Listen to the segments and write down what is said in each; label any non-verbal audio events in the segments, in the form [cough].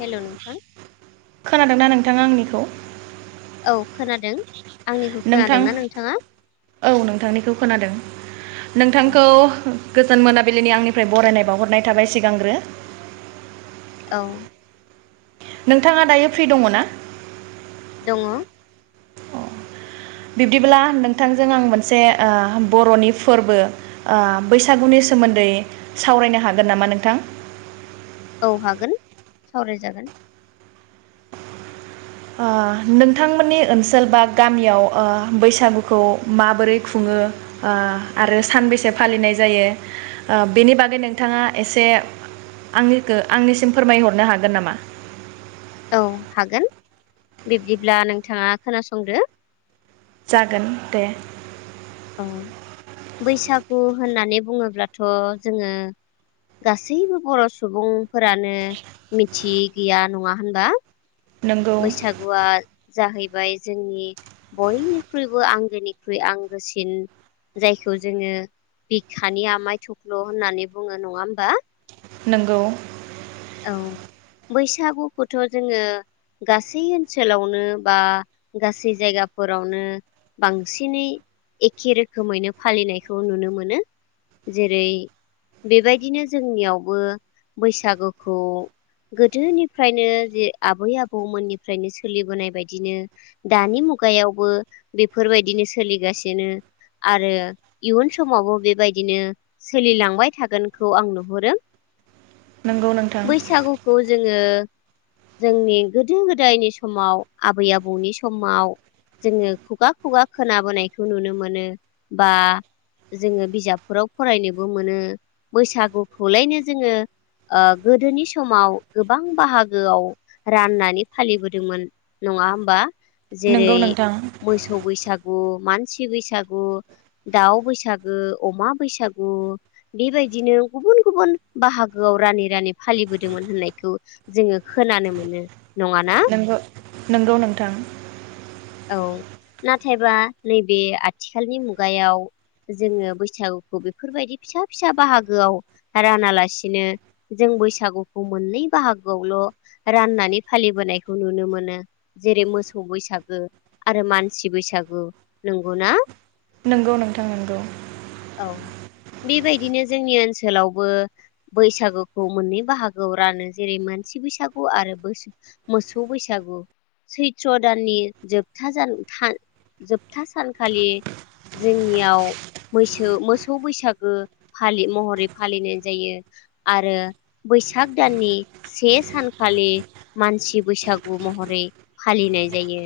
हेल' नोंथां। खोनादोंना नोंथाङा आंनिखौ। औ खोनादों। आंनिखौ नोंथां खोनादोंना नोंथाङा औ नोंथांनिखौ खोनादों नोंथांखौ। गोजोन मोनाबिलिनि आंनिफ्राय बरायनाय बावहरनाय थाबाय सिगांग्रो। औ। नोंथाङा दायो फ्रि दङना? दङ। बिब्दिब्ला नोंथांजों आं मोनसे बर'नि फोरबो बैसागुनि सोमोन्दै सावरायनो हागोन नामा नोंथां? औ हागोन सावराय जागोन। नोंथांमोननि ओनसोल बा गामियाव बैसागुखौ माबोरै खुङो आरो सानबैसे फालिनाय जायो बेनि बागै नोंथाङा एसे आंनिखौ आंनिसिम फोरमाय हरनो हागोन नामा? औ हागोन बिब्दिब्ला नोंथाङा खोनासंदो। जागोन दे। औ बैसागु होननानै बुङोब्लाथ' जोङो गासैबो बर' सुबुं फोरानो मिथियि गैया नङा होनबा। नंगौ बैसागुआ। जाहैबाय जोंनि बयनिख्रुइबो आंगोनिख्रुइ आंगोसिन जायखौ जोङो बिखानि आमाय थख्ल' होननानै बुङो नङा होमबा? नोंगौ। औ बैसागुखौथ' जोङो गासै ओनसोलावनो बा गासै जायगाफोरावनो बांसिनै एखे रोखोमैनो फालिनायखौ नुनो मोनो जेरै बेबायदिनो जोंनियावबो बैसागु। खौ गोदोनिफ्रायनो जे आबै आबौमोननिफ्रायनो सोलिबोनाय बायदिनो दानि मुगायावबो बेफोर बायदिनो सोलिगासिनो आरो इयुन समावबो बेबायदिनो सोलिलांबाय थागोनखौ आं नुहरो। नंगौ नोंथां बैसागुखौ जोङो। जोंनि गोदो गोदायनि समाव आबै आबौनि समाव जोङो खुगा खुगा खोनाबोनायखौ नुनो मोनो बा जोङो बिजाबफोराव फरायनोबो मोनो बैसागुखौलायनो जोङो। गोदोनि समाव गोबां बाहागोआव राननानै फालिबोदोंमोन नङा होमबा। जेरै नंगौ नोंथां मोसौ बैसागु मानसि बैसागु, दाउ बैसागु, अमा बैसागु बेबायदिनो गुबुन गुबुन बाहागो। रानै रानै फालिबोदोंमोन होननायखौ जोङो खोनानो मोनो। नङाना नोंगौ नंगौ नोंथां। औ नाथायबा नैबे आथिखालनि मुगायाव जोङो बैसागुखौ बेफोर बायदि फिसा फिसा बाहागोआव रानालासिनो जों बैसागुखौ मोननै बाहागोआवल' राननानै फालिबोनायखौ नुनो मोनो जेरै मोसौ बैसागो आरो मानसि बैसागु नंगौना। नंगौ नोंथां नोंगौ। औ बेबायदिनो जोंनि ओनसोलावबो बैसागुखौ मोननै बाहागोआव रानो जेरै मानसि बैसागु आरो मोसौ बैसागु सैथ्र' दाननि जोब जोबथा सानखालि जोंनियाव मैसो मोसौ बैसागो महरै फालिनाय जायो आरो बैसाग दाननि से सानखालि मानसि बैसागु महरै फालिनाय जायो।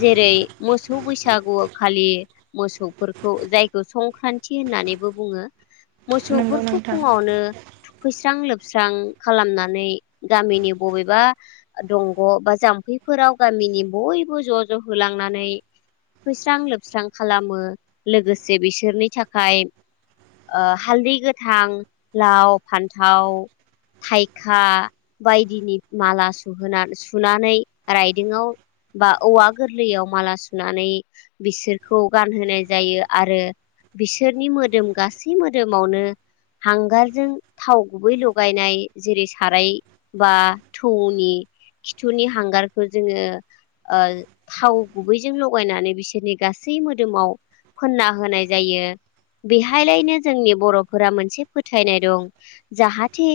जेरै मोसौ बैसागु खालि मोसौफोरखौ जायखौ संक्रान्ति होननानैबो बुङो। नंगौ मोसौफोरखौ नोंथां फुङावनो। थुखैस्रां लोबस्रां खालामनानै गामिनि बबेबा दंग' बा जाम्फैफोराव गामिनि बयबो ज' ज होलांनानै थुखैस्रां लोबस्रां खालामो लोगोसे बिसोरनि थाखाय हालदै गोथां, लाव, फान्थाव, थाइखा बायदिनि माला सुनानै रायदोंङाआव बा औवा गोरलैयाव माला सुनानै बिसोरखौ गानहोनाय जायो आरो बिसोरनि मोदोम गासै मोदोमावनो हांगारजों थाव गुबै लगायनाय जेरै साराय बा थौनि खिथुनि हांगारखौ जोङो। थाव गुबैजों लगायनानै बिसोरनि गासै मोदोमाव फोनना होनाय जायो बेहाय लायनो जोंनि बर'फोरा मोनसे फोथायनाय दं जाहाथे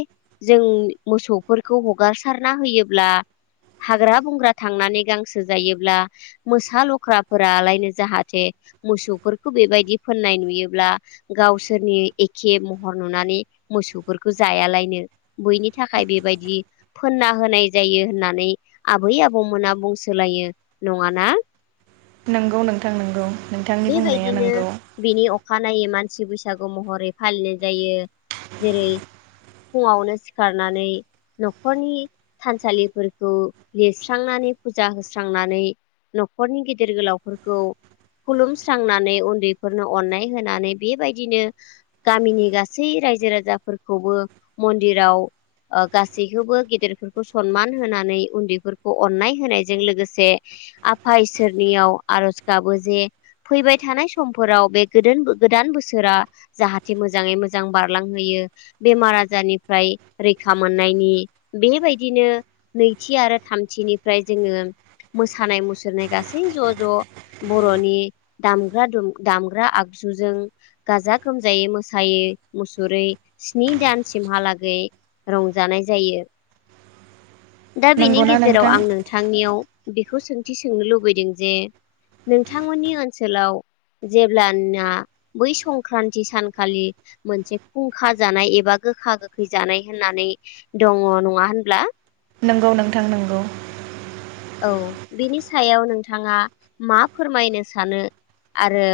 जों मोसौफोरखौ हगार सारना होयोब्ला हाग्रा बंग्रा थांनानै गांसो जायोब्ला। मोसा लख्राफोरालायनो जाहाथे मोसौफोरखौ बेबायदि फोननाय नुयोब्ला गावसोरनि एखे महर नुनानै मोसौफोरखौ जायालायनो बैनि थाखाय बेबायदि फोनना होनाय जायो होननानै आबै आबौमोना बुंसोलायो। नङाना। नोंगौ नोंथां नोंगौ। बेबायदिनो बिनि अख खानायै मानसि बैसागु महरै फालिनाय जायो जेरै फुङावनो सिखारनानै न'खरनि थानसालिफोरखौ लिरस्रांनानै फुजा होस्रांनानै न'खरनि गिदिर गोलावफोरखौ खुलुमस्रांनानै उन्दैफोरनो अननाय होनानै बेबायदिनो गामिनि गासै रायजो राजाफोरखौबो मन्दिराव ओ गासैखौबो गेदेरफोरखौ सनमान होनानै उन्दैफोरखौ अननाय होनायजों लोगोसे आफा इसोरनियाव आरज गाबो जे फैबाय थानाय समफोराव बे गोदोन गोदान बोसोरा जाहाथे मोजाङै मोजां बारलांहोयो बेमार आजारनिफ्राय रैखा मोननायनि बेबायदिनो नैथि आरो थामथिनिफ्राय जोङो मोसानाय मुसुरनाय गासै ज' ज' बर'नि दामग्रा दुम दामग्रा आगजुजों गाजा गोमजायै मोसायै मुसुरै स्नि दानसिमहालागै रंजानाय जायो दा बेनि नंगौना गेजेराव नोंथां आं नोंथांनियाव बिखौ सोंथि सोंनो लुबैदों जे नोंथांमोननि ओनसोलाव जेब्लाना बै संक्रान्ति सानखालि मोनसे फुंखा जानाय एबा गोखा गोखै जानाय होननानै दङ नङा होनब्ला नोंगौ नोंथां नोंगौ औ बेनि सायाव नोंथाङा मा फोरमायनो सानो आरो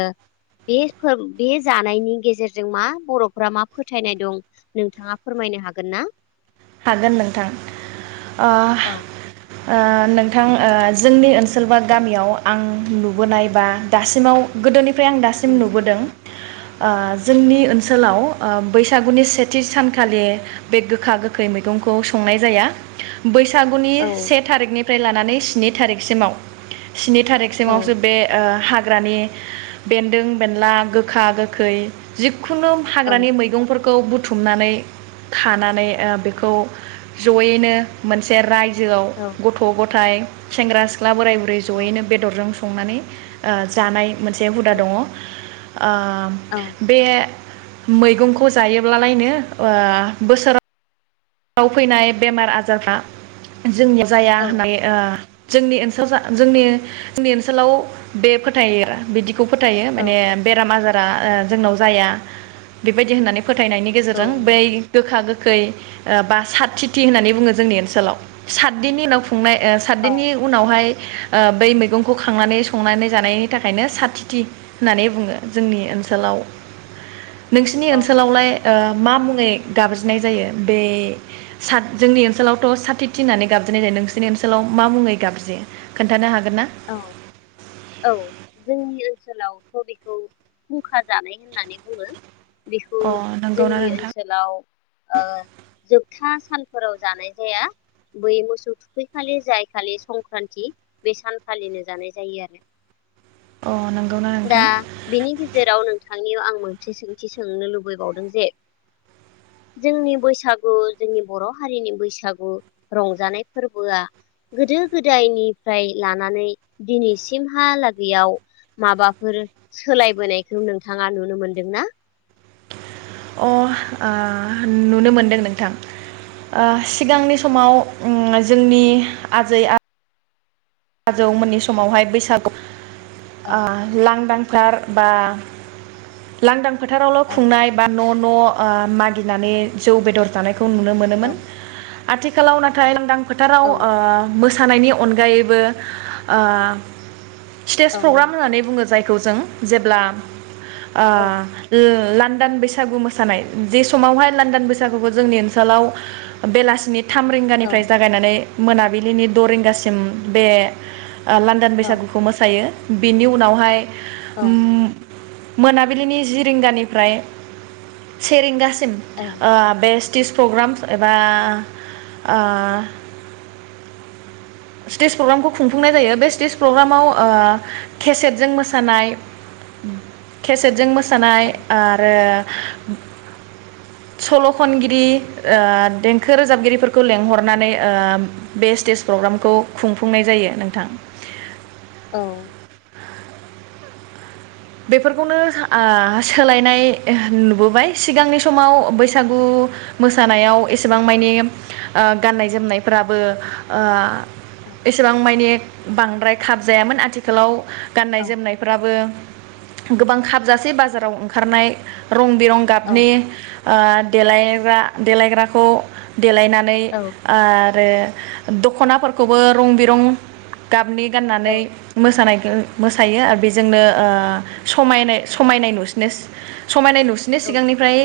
बे फो बे जानायनि गेजेरजों मा बर'फ्रा मा फोथायनाय दं नोंथाङा फोरमायनो हागोन ना हागोन नोंथां ओ औ ओ नोंथां जोंनि ओनसोल बा गामियाव आं नुबोनाय बा दासिमाव गोदोनि फ्राय आं औ दासिम नुबोदों ओ जोंनि ओनसोलाव ओ बैसागुनि सेथि सानखालि बे गोखा गोख खै मैगंखौ संनाय जाया बैसागुनि औ से थारिकनि फ्राय लानानै स्नि थारिखसिमाव स्नि औ थारिखसिमावसो बे ओ हागौ ग्रानि बेन्दों बेनला गोखा गोखै जिक खुनु औ हाग्रानि मैगंफोर खौ बुथुमनानै खानानै ओब बेखौ जयैनो मोनसे राय जोआव औ औ गथ' गथाइ सेंग्रा सिख्ला बोराय बुरै जयैनो बेदरजों संनानै ओ जानाय मोनसे हुदा दङ औ ओ बे मैगंखौ जायोब्लालायनो ओ बोसोराव आव फैनाय बेमार आजारफ्रा जोंनियाव जाया होननाय ओ जोंनि ओनसोल जा जोंनि-जोंनि ओनसोलाव बे फोथायरा बिदि खौ फोथायो औ माने बेराम आजार बा ओ जोंनाव जाया बेबायदि होननानै फोथायनायनि औ गेजेरजों बै नंगौ गोखा गोख खै ओ बा सातथिथि होननानै बुङो जोंनि ओनसोलाव सातदिननि उनाव खुंनाय औ सातदिननि उनावहाय ओ बै मैगंखौ खांनानै संनानै जानायनि थाखायनो साथिथि होननानै बुङो जोंनि ओनसोलाव नोंसिनि ओनसोलावलाय ओ मा मुङै गाबज्रिनाय जायो बे साथ जोंनि ओनसोलावथ' साथिथि होननानै गाबज्रिनाय जायो नोंसिनि ओनसोलाव मा मुङै गाबज्रियो खोन्थानो हाग औ औ जोंनि ओनसोलावथ' बेखौ खुंखा जानाय होननानै बुङो बेखौ अ नंगौना जोंनि नोंथां ओनसोलाव ओ जोबथा सानफोराव जानाय जाया बै मोसौ थुखैखालि जाय खालि संक्रान्ति बे सान फालिनो जानाय जायो आरो अ नं दा बिनि गेजेराव नों थांनियाव आं मोनसे सोंथि सोंनो लुबैबावदों जे जोंनि बैसागु जोंनि बर' हारिनि बैसागु रंजानाय फोरबोआ गोदो गोदायनिफ्राय लानानै दिनैसिमहालागैयाव माबाफोर सोलायबोनायखौ नोंथाङा नुनो मोनदोंना? अ ओ नुनो मोनदों नोंथां आ सिगांनि समाव उम जोंनि आजै आ जौमोननि समावहाय बैसागु औ आ लांदां [unintelligible] बा लांदां फोथारावल' औ खुंनाय बा न' न' ओ मागिनानै जौ बेदर जानायखौ खौ नुनो औ मोनोमोन। आथिखालाव नाथाय लांदां फोथाराव औ ओ सानायनि अनगायैबो ओ स्टेज औ प्रग्राम होननानै बुङो जाय खौ जों जेब्ला औ ओ ला दान बैसागु मोसानाय जे समावहाय लानदान बैसागुखौ जोंनि ओनसोलाव बेलासिनि थाम औ रिंगानिफ्राय जागायनानै मोनाबिलिनि दरिंगासिम बे लानदान औ बैसागुखौ मोसायो। बेनि उनावहाय ओ औ मोनाबिलिनि जि रिंगानिफ्राय सेेरिंगा सिम औ ओ बेस टिज प्रग्राम एबा ओ स्टेज प्रग्रामखौ खुंफुंनाय जायो बे स्टेज प्रग्रामाव ओ केसेटजों मोसानाय केसेटजों मोसानाय आरो सल' खनगिरि ओ देंखो रोजाबगिरिफोरखौ लेंंहरनानै ओ बे स्टेज प्रग्राम खौ खुंफुंनाय जायो नोंथां। औ। बेफोरखौनो आ सोलायनाय नुबोबाय सिगांनि समाव बैसागु मोसानायाव एसेबां माने गाननाय जोमनायफ्राबो ओ एसेबां माने बांद्राय खाब जायामोन आथिखालाव गाननाय जोमनायफ्राबो गोबां खाबजासे बाजाराव ओंखारनाय रं बिरं गाबनि ओ देलायग्रा देलायग्राखौ देलायनानै ओ औ आरो दख'नाफोरखौबो रं बिरं गाबनि गाननानै मोसानायखो मोसायो आरो बेजोंनो ओ समायनाय समायनाय नुसिनो समायनाय नुसिनो औ सिगांनिफ्राय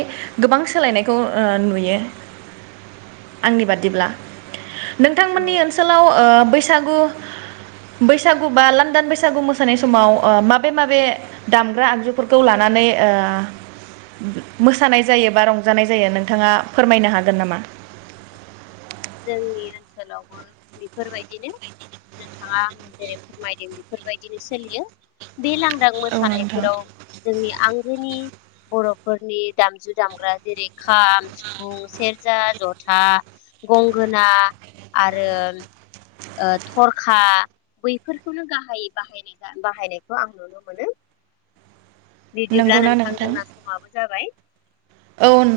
गोबां सोलायनायखौ ओ नुयो आंनि बादिब्ला नोंथांमोननि ओनसोलाव ओ बैसागु बैसागु बा लांदान बैसागु मोसानाय समाव ओ माबे माबे दामग्रा आगजुफोरखौ लानानै ओ मोसानाय जायो बा रंजानाय जायो नोंथाङा फोरमायनो हागोन नामा? [inaudible] जोंनि ओनसोलावबो बेफोरबायदिनो नोंथाङा आंनो जेरै फोरमायदों बेफोरबायदिनो सोलियो बे लांदां औ नोंथां मोसानायफोराव जोंनि आं आंगोनि बर'फोरनि दामजु दामग्रा जेरै खाम सिफुं सेरजा जथा था गंगोना आरो ओ थरखा बैफोरखौनो गाहाय बाहाय बाहायनायखौ आं नुनो मोनो बिदिब्ला नोंथां जोंना समाबो जाबाय औ न